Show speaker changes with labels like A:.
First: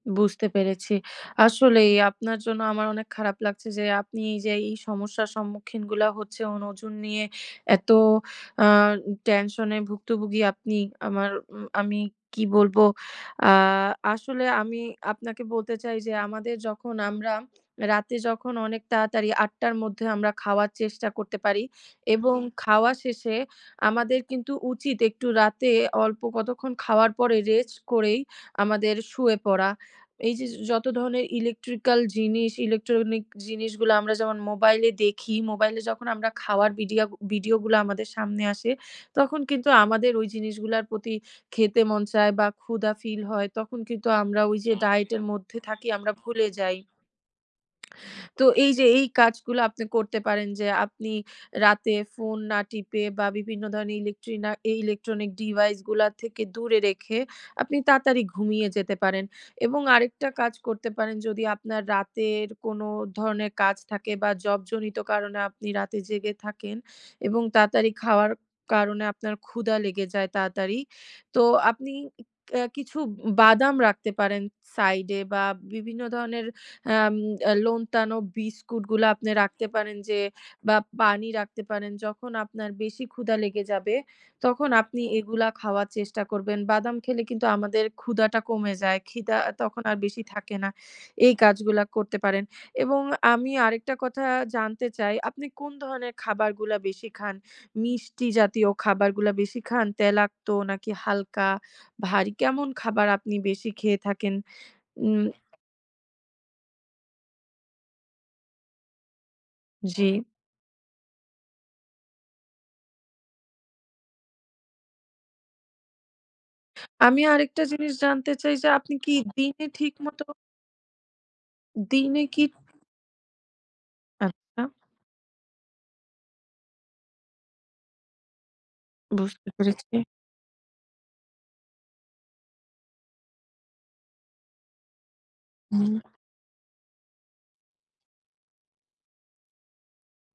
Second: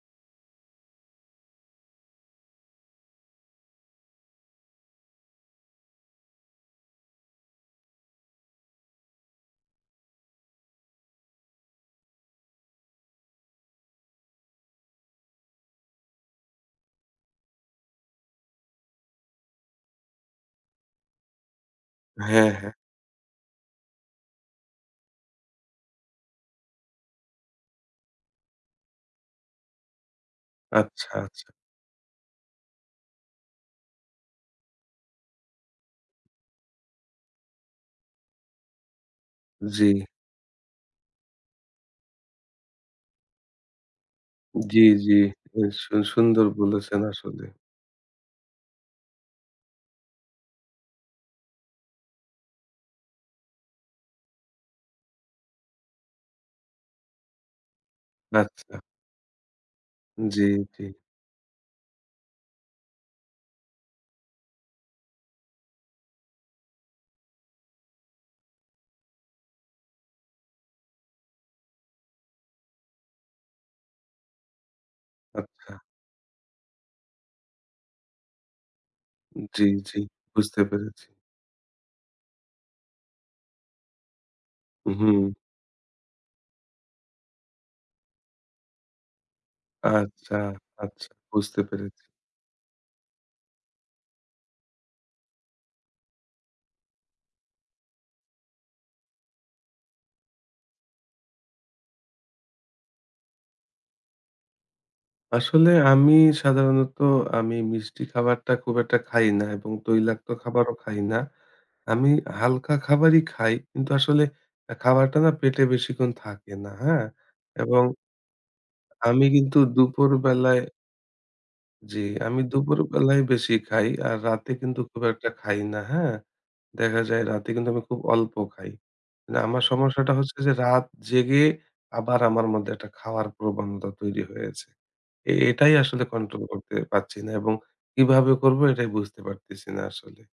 A: বুঝতে পেরেছি। আসলেই, আপনার জন্য আমার অনেক খারাপ লাগছে যে, আপনি এই যে এই সমস্যার সম্মুখীনগুলা হচ্ছে ওজন নিয়ে, এত আ উ টেনশন এ ভুক্তভুগি আপনি, আমার, আমি কি বলবো? আ আসলে আমি আপনাকে বলতে চাই যে, আমাদের যখন আমরা রাতে যখন অনেক তাড়াতাড়ি, ০৮ঃ০০ 'র মধ্যে আমরা খাওয়ার চেষ্টা করতে পারি এবং
B: হ্যাঁ, হ্যাঁ।
A: খাওয়া শেষে আমাদের কিন্তু উচিত একটু রাতে অল্প কতক্ষণ খাওয়ার পরে, রেস্ট করেই আমাদের শুয়ে পরা। এই যে, যে যত
B: আচ্ছা,
A: ধরণের
B: আচ্ছা।
A: ইলেকট্রিক্যাল জিনিস, ইলেকট্রনিক জিনিসগুলো আমরা যেমন মোবাইলে দেখি, মোবাইলে যখন আমরা খাওয়ার ভিডিঅ ভিডিওগুলো আমাদের সামনে আসে, তখন কিন্তু
B: জি।
A: আমাদের ওই জিনিসগুলোর প্রতি খেতে মন চায় বা ক্ষুধা ফিল হয়। তখন কিন্তু আমরা ওই যে
B: জি, জি।
A: ডায়েটের মধ্যে
B: এ
A: থাকি,
B: সু
A: আমরা
B: সুন্দর
A: ভুলে যাই।
B: বলেছেন আসলে।
A: তো এই যে এই কাজগুলো আপনি করতে পারেন যে, আপনি রাতে ফোন না টিপে বা বিভিন্ন ধরনের ইলেক্ট্রিনা ইলেকট্রনিক ডিভাইস গুলা থেকে, দূরে রেখে, আপনি তাড়াতাড়ি ঘুমিয়ে
B: আচ্ছা।
A: যেতে পারেন। এবং আরেকটা
B: জি,
A: কাজ
B: জি।
A: করতে পারেন যদি আপনার রাতের কোন ধরনের কাজ থাকে বা জবজনিত কারণে আপনি রাতে জেগে থাকেন এবং তাড়াতাড়ি খাওয়ার কারণে আপনার ক্ষুধা লেগে যায়, তাড়াতাড়ি। তো আপনি ক্যা কিছু বাদাম রাখতে পারেন সাইড এ বা
B: আচ্ছা।
A: বিভিন্ন ধরনের অ্যাম আ নোনতা বিস্কুটগুলো আপনি
B: জি,
A: রাখতে
B: জি।
A: পারেন যে,
B: বুঝতে
A: বা
B: পেরেছি।
A: পানি রাখতে পারেন। যখন আপনার বেশি ক্ষুধা লেগে যাবে, তখন
B: উ
A: আপনি
B: হুম।
A: এগুলা খাওয়ার চেষ্টা করবেন। বাদাম খেলে কিন্তু আমাদের ক্ষুধাটা কমে যায়। ক্ষিদা তখন আর বেশি
B: আচ্ছা,
A: থাকে না,
B: আচ্ছা।
A: এই
B: বুঝতে
A: কাজগুলা
B: পেরেছি।
A: করতে পারেন। এবং আমি আরেকটা কথা জানতে চাই, আপনি কোন ধরনের খাবারগুলা বেশি খান? মিষ্টি জাতীয় খাবারগুলা বেশি খান? তেলাক্ত নাকি হালকা? ভারী? কেমন খাবার আপনি বেশি খেয়ে থাকেন? উম
B: আসলে আমি সাধারণত আমি মিষ্টি খাবারটা খুব একটা খাই না এবং
A: জি।
B: তৈলাক্ত খাবারও খাই না। আমি হালকা খাবারই খাই। কিন্তু আসলে এ খাবারটা না? পেটে বেশিক্ষণ থাকে না, হ্যাঁ?
A: আমি আরেকটা
B: এবং
A: জিনিস জানতে চাই যে, আপনি কি
B: আমি কিন্তু
A: দিনে ঠিক
B: দুপুর
A: মতো
B: বেলায় জি,
A: দিনে
B: আমি
A: কি
B: দুপুরবেলায় বেশি খাই। আর রাতে
A: আচ্ছা।
B: কিন্তু খুব একটা খাই না, হ্যাঁ? দেখা যায় রাতে কিন্তু আমি খুব অল্প খাই।
A: বুঝতে
B: আমার
A: পেরেছি।
B: সমস্যাটা হচ্ছে যে, রাত জেগে আবার আমার মধ্যে একটা খাও য়ার প্রবণতা তৈরি হয়েছে। এ এটাই
A: হুম।
B: আসলে কন্ট্রোল করতে পারছি না এবং কিভাবে করব? এটাই বুঝতে পারতেছি না আসলে।